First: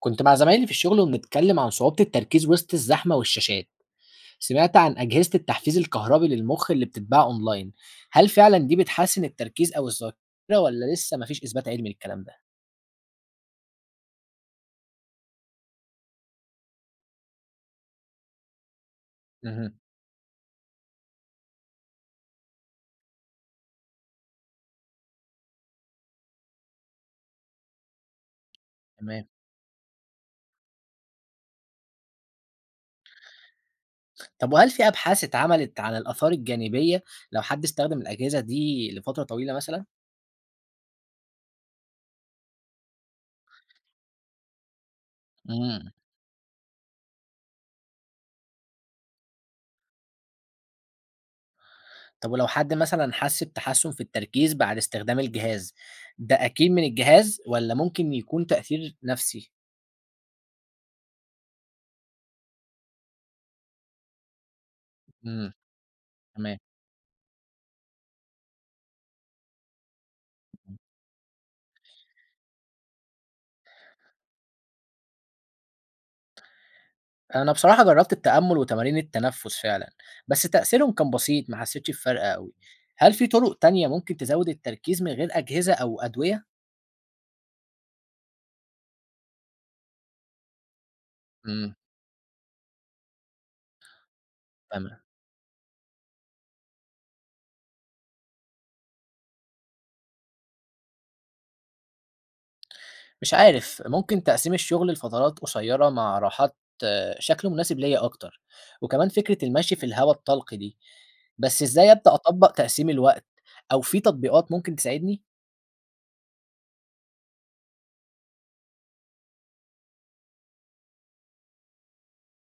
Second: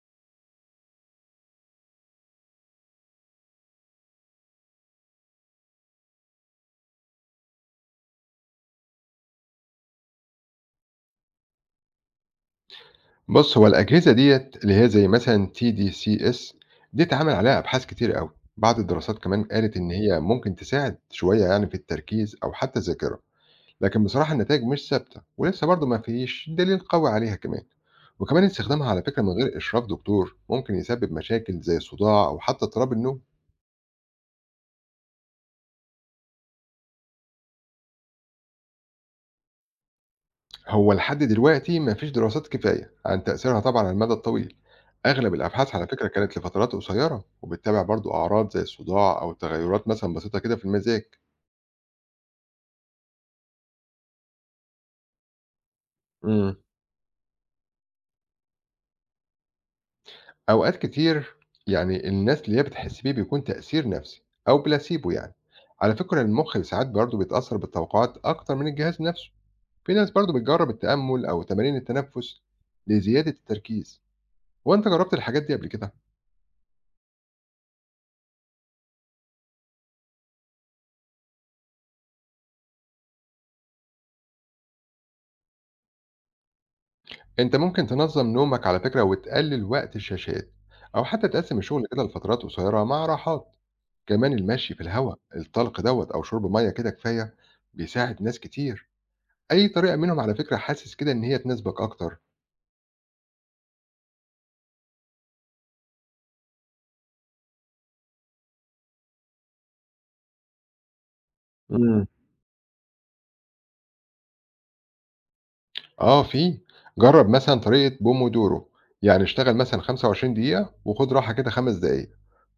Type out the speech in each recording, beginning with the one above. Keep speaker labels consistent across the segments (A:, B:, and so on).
A: كنت مع زمايلي في الشغل وبنتكلم عن صعوبة التركيز وسط الزحمة والشاشات. سمعت عن أجهزة التحفيز الكهربي للمخ اللي بتتباع أونلاين. هل فعلا دي بتحسن التركيز أو الذاكرة، ولا لسه مفيش إثبات علمي للكلام ده؟
B: بُص، هو الأجهزة ديّة اللي هي زي مثلًا TDCS دي سي اس دي اتعمل عليها أبحاث كتير أوي، بعض الدراسات كمان
A: مهم.
B: قالت إن هي ممكن تساعد شوية يعني في التركيز أو حتى الذاكرة، لكن بصراحة النتايج مش ثابتة ولسه برضه ما فيش دليل قوي عليها كمان، وكمان استخدامها على فكرة
A: تمام.
B: من غير إشراف دكتور ممكن يسبب مشاكل زي الصداع أو حتى اضطراب النوم.
A: طب وهل في أبحاث اتعملت عن الآثار الجانبية لو حد استخدم الأجهزة دي لفترة طويلة مثلا؟
B: هو لحد دلوقتي ما فيش دراسات كفاية عن تأثيرها طبعا على المدى الطويل. أغلب الأبحاث على
A: مم.
B: فكرة كانت لفترات قصيرة وبتتابع برضو أعراض زي الصداع أو تغيرات مثلا بسيطة كده في المزاج.
A: طب ولو حد مثلا حس بتحسن في التركيز بعد استخدام الجهاز ده
B: امم
A: أكيد من الجهاز ولا ممكن يكون تأثير نفسي؟
B: أوقات كتير يعني الناس اللي هي بتحس بيه بيكون تأثير نفسي أو بلاسيبو يعني.
A: مم.
B: على فكرة المخ
A: تمام.
B: ساعات برضو بيتأثر بالتوقعات أكتر من الجهاز نفسه. في ناس برضو بتجرب التأمل أو تمارين التنفس لزيادة التركيز. وأنت جربت الحاجات دي قبل كده؟
A: أنا بصراحة جرّبت التأمُّل وتمارين التنفُّس فعلًا، بس تأثيرهم كان بسيط، ما حسّيتش بفرق أوي. هل في طُرق تانية ممكن تزوّد التركيز من غير أجهزة أو أدوية؟
B: انت ممكن تنظم نومك على فكرة وتقلل وقت الشاشات او حتى تقسم
A: إمم،
B: الشغل كده لفترات قصيرة مع راحات. كمان المشي في
A: تمام.
B: الهواء الطلق دوت او شرب مية كده كفاية، بيساعد ناس كتير. اي طريقة منهم على فكرة حاسس كده ان هي تناسبك اكتر؟
A: مش عارف، ممكن تقسيم الشُغل لفترات قصيّرة مع راحات. شكله مناسب ليّا أكتر، وكمان فكرة المشي في الهوا الطلق دي، بس إزاي أبدأ أطبّق تقسيم الوقت أو في تطبيقات ممكن تساعدني؟
B: آه في، جرّب مثلًا طريقة بومودورو، يعني اشتغل مثلًا 25 دقيقة وخُد راحة كده 5 دقايق،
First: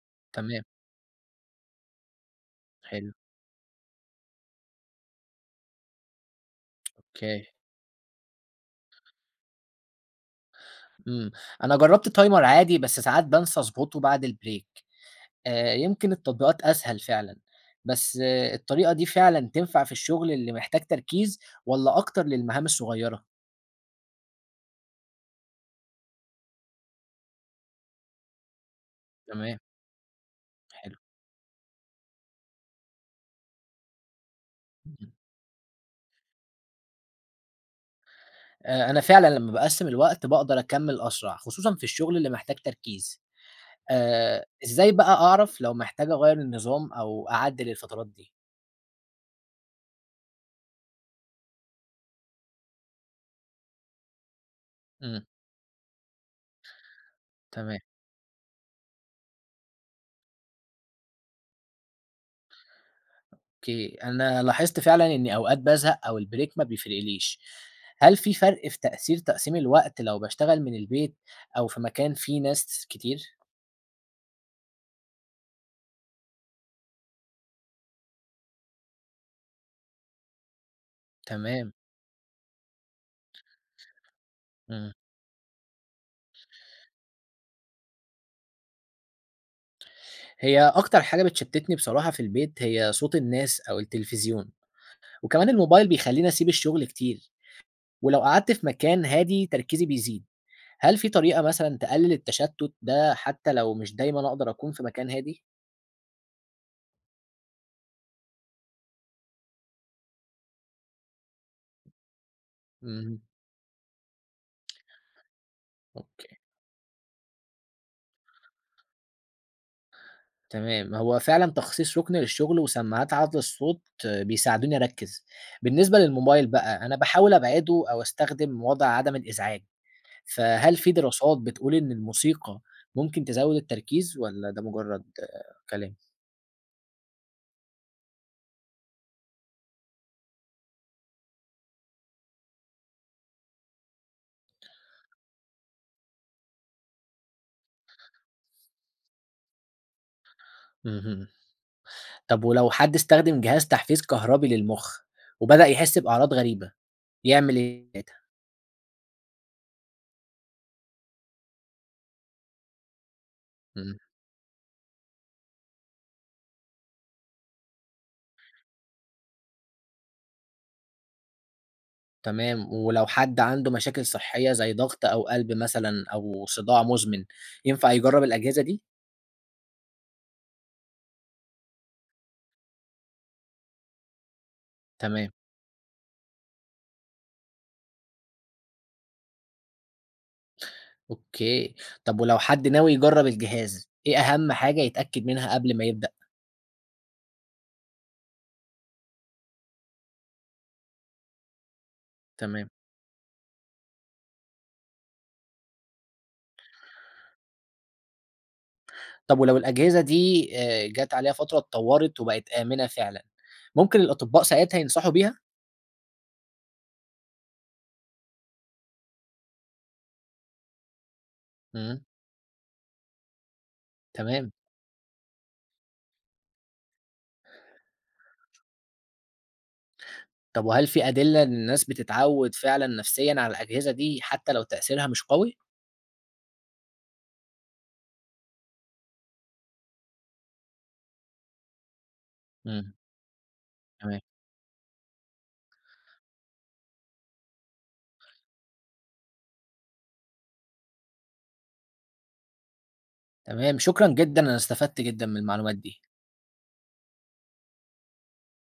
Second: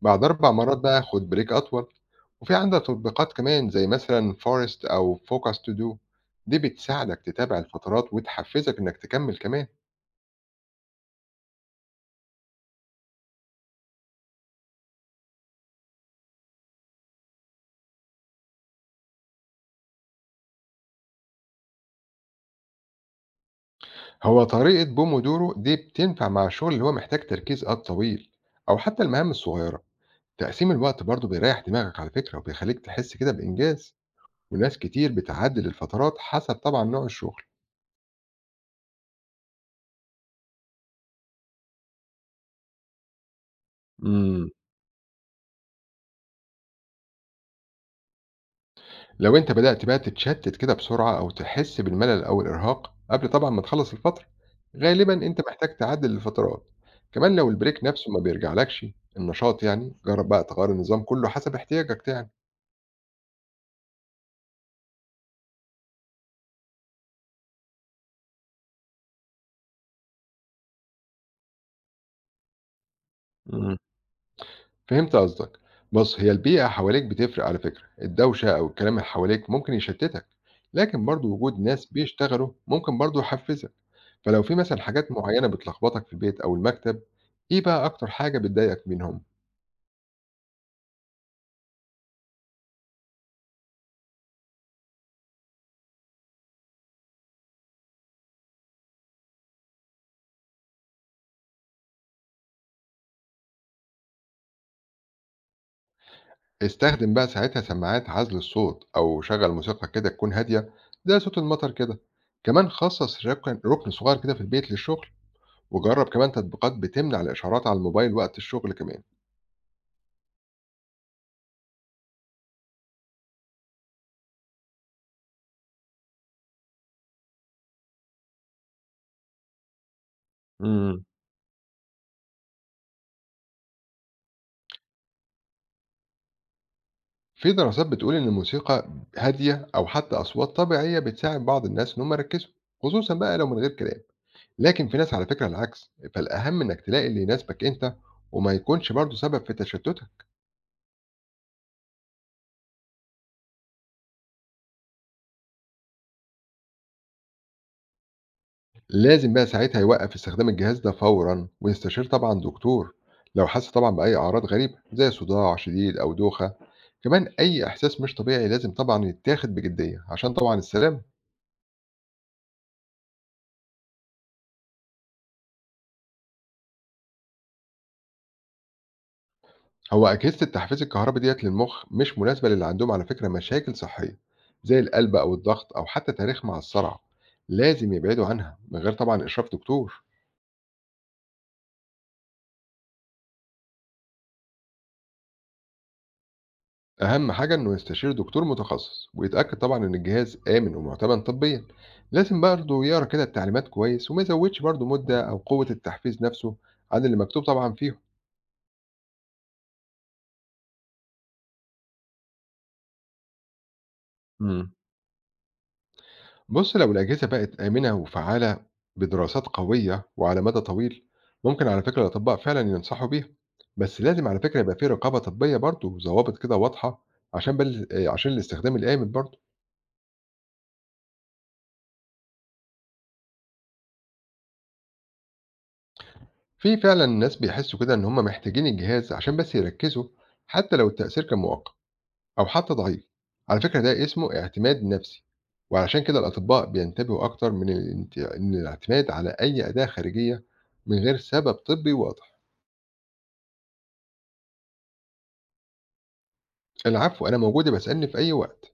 B: بعد 4
A: تمام،
B: مرات بقى خُد بريك أطول، وفي عندك
A: حلو،
B: تطبيقات كمان زي مثلًا Forest أو Focus to do، دي بتساعدك
A: أوكي.
B: تتابع الفترات وتحفّزك إنّك تكمّل كمان.
A: إمم، أنا جرّبت timer عادي بس ساعات بانسى أضبطه بعد الbreak. يمكن التطبيقات أسهل فعلًا، بس الطريقة دي فعلًا تنفع في الشغل اللي محتاج تركيز والّا أكتر للمهام الصغيرة؟
B: هو طريقة بومودورو دي بتنفع مع الشغل اللي هو محتاج تركيز آه طويل أو حتّى المهام
A: تمام،
B: الصغيّرة، تقسيم
A: حلو.
B: الوقت برضه بيريّح دماغك على فكرة وبيخلّيك تحس كده بإنجاز. وناس كتير
A: إمم.
B: بتعدّل الفترات حسب طبعًا نوع الشغل.
A: أنا فعلًا لمّا باقسّم الوقت باقدر أكمّل أسرع، خصوصًا في الشغل اللي محتاج تركيز.
B: إمم.
A: إزاي بقى أعرف لو محتاج أغيّر النظام أو أعدّل الفترات دي؟
B: لو أنت بدأت بقى تتشتِّت كده بسرعة أو تحس بالملل أو الإرهاق قبل طبعًا ما تخلّص الفترة، غالبًا
A: إمم،
B: أنت محتاج تعدِّل الفترات. كمان لو
A: تمام،
B: الbreak نَفْسه ما بيرجعلكش النشاط يعني، جرّب بقى تغيّر النظام كُلّه حسب احتياجك يعني.
A: أوكي. أنا لاحظت فعلًا إني أوقات بازهق أو البريك ما بيفرقليش. هل في فرق في تأثير تقسيم الوقت لو باشتغل من البيت أو في مكان فيه ناس كتير؟
B: إمم. فهمت قصدك. بُص، هي البيئة حواليك بتفرق على فكرة، الدوشة أو الكلام اللي حواليك ممكن يشتِّتك، لكن برضه وجود
A: تمام،
B: ناس بيشتغلوا ممكن برضه يحفّزك. فلو في مثلًا
A: إمم.
B: حاجات معيّنة بتلخبطك في البيت أو المكتب، إيه بقى أكتر حاجة بتضايقك منهم؟
A: هي أكتر حاجة بتشتتني بصراحة في البيت هي صوت الناس أو التلفزيون، وكمان الموبايل بيخلّيني أسيب الشغل كتير، ولو قعدت في مكان هادي تركيزي بيزيد. هل في طريقة مثلًا تقلل التشتت ده حتى لو مش دايمًا أقدر أكون في مكان هادي؟
B: استخدم بقى ساعتها سماعات عزل الصوت أو شغل موسيقى كده تكون هادية زي صوت المطر كده. كمان
A: اهم،
B: خصص ركن صغير كده في البيت للشغل، وجرب كمان
A: أوكي،
B: تطبيقات بتمنع الإشعارات على الموبايل وقت الشغل كمان.
A: تمام. هو فعلًا تخصيص ركن للشغل وسماعات عزل الصوت بيساعدوني أركّز. بالنسبة للموبايل بقى، أنا باحاول أبعده أو أستخدم وضع عدم الإزعاج. فهل في
B: امم
A: دراسات بتقول إن الموسيقى ممكن تزوّد التركيز والّا ده مجرّد كلام؟
B: في دراسات بتقول إن الموسيقى هادية أو حتى أصوات طبيعية بتساعد بعض الناس إن هم يركزوا، خصوصا بقى لو من غير كلام. لكن في ناس على فكرة العكس، فالأهم إنك تلاقي اللي يناسبك أنت وما يكونش برضه سبب في تشتتك.
A: اهم. طب ولو حد استخدم جهاز تحفيز كهربي للمُخ وبدأ يحس بأعراض غريبة، يعمل إيه ساعتها؟
B: لازم بقى ساعتها يوقّف استخدام الجهاز ده فورًا ويستشير طبعًا دكتور، لو حس طبعًا
A: إمم.
B: بأي أعراض غريبة، زي صداع شديد أو دوخة. كمان أي إحساس مش طبيعي لازم طبعًا يتاخد بجدية عشان طبعًا السلامة.
A: تمام، ولو حد عنده مشاكل صحية زي ضغط أو قلب مثلًا أو صداع مزمن، ينفع يجرّب الأجهزة دي؟
B: هو أجهزة التحفيز الكهربي ديّة للمخ مش مناسبة للي عندهم على فكرة مشاكل صحية، زي القلب
A: تمام،
B: أو الضغط أو حتى تاريخ مع الصرع. لازم يبعدوا عنها من غير طبعًا إشراف دكتور.
A: أوكي. طب ولو حد ناوي يجرّب الجهاز، إيه أهم حاجة يتأكد منها قبل ما يبدأ؟
B: أهم حاجة إنه يستشير دكتور متخصص ويتأكد طبعا إن الجهاز آمن ومعتمد طبيا. لازم
A: تمام.
B: برضه يقرا كده التعليمات كويس وما يزودش برضه مدة أو قوة التحفيز نفسه عن اللي مكتوب طبعا فيهم.
A: طب ولو الأجهزة دي جات عليها فترة اتطورت وبقت آمنة فعلًا، ممكن الأطباء
B: امم
A: ساعتها ينصحوا بيها؟
B: بص، لو الأجهزة بقت آمنة وفعالة بدراسات قوية وعلى مدى طويل، ممكن على
A: إمم،
B: فكرة الأطباء فعلا ينصحوا بيها. بس لازم على
A: تمام.
B: فكرة يبقى في رقابة طبية برضه وضوابط كده واضحة، عشان بل... آه، عشان الاستخدام الآمن برضه.
A: طب وهل في أدلة إن الناس بتتعود فعلًا نفسيًا على الأجهزة دي حتى لو تأثيرها مش قوي؟
B: في فعلا ناس بيحسوا كده ان هم محتاجين الجهاز عشان بس يركزوا، حتى لو التأثير كان مؤقت او حتى
A: إمم،
B: ضعيف. على فكرة ده
A: تمام،
B: اسمه اعتماد نفسي، وعلشان كده الأطباء بينتبهوا أكتر من من الاعتماد على أي أداة خارجية من غير سبب طبي واضح.
A: تمام. شكرًا جدًا، أنا استفدت جدًا من المعلومات دي.
B: العفو، أنا موجودة، بسألني في أي وقت.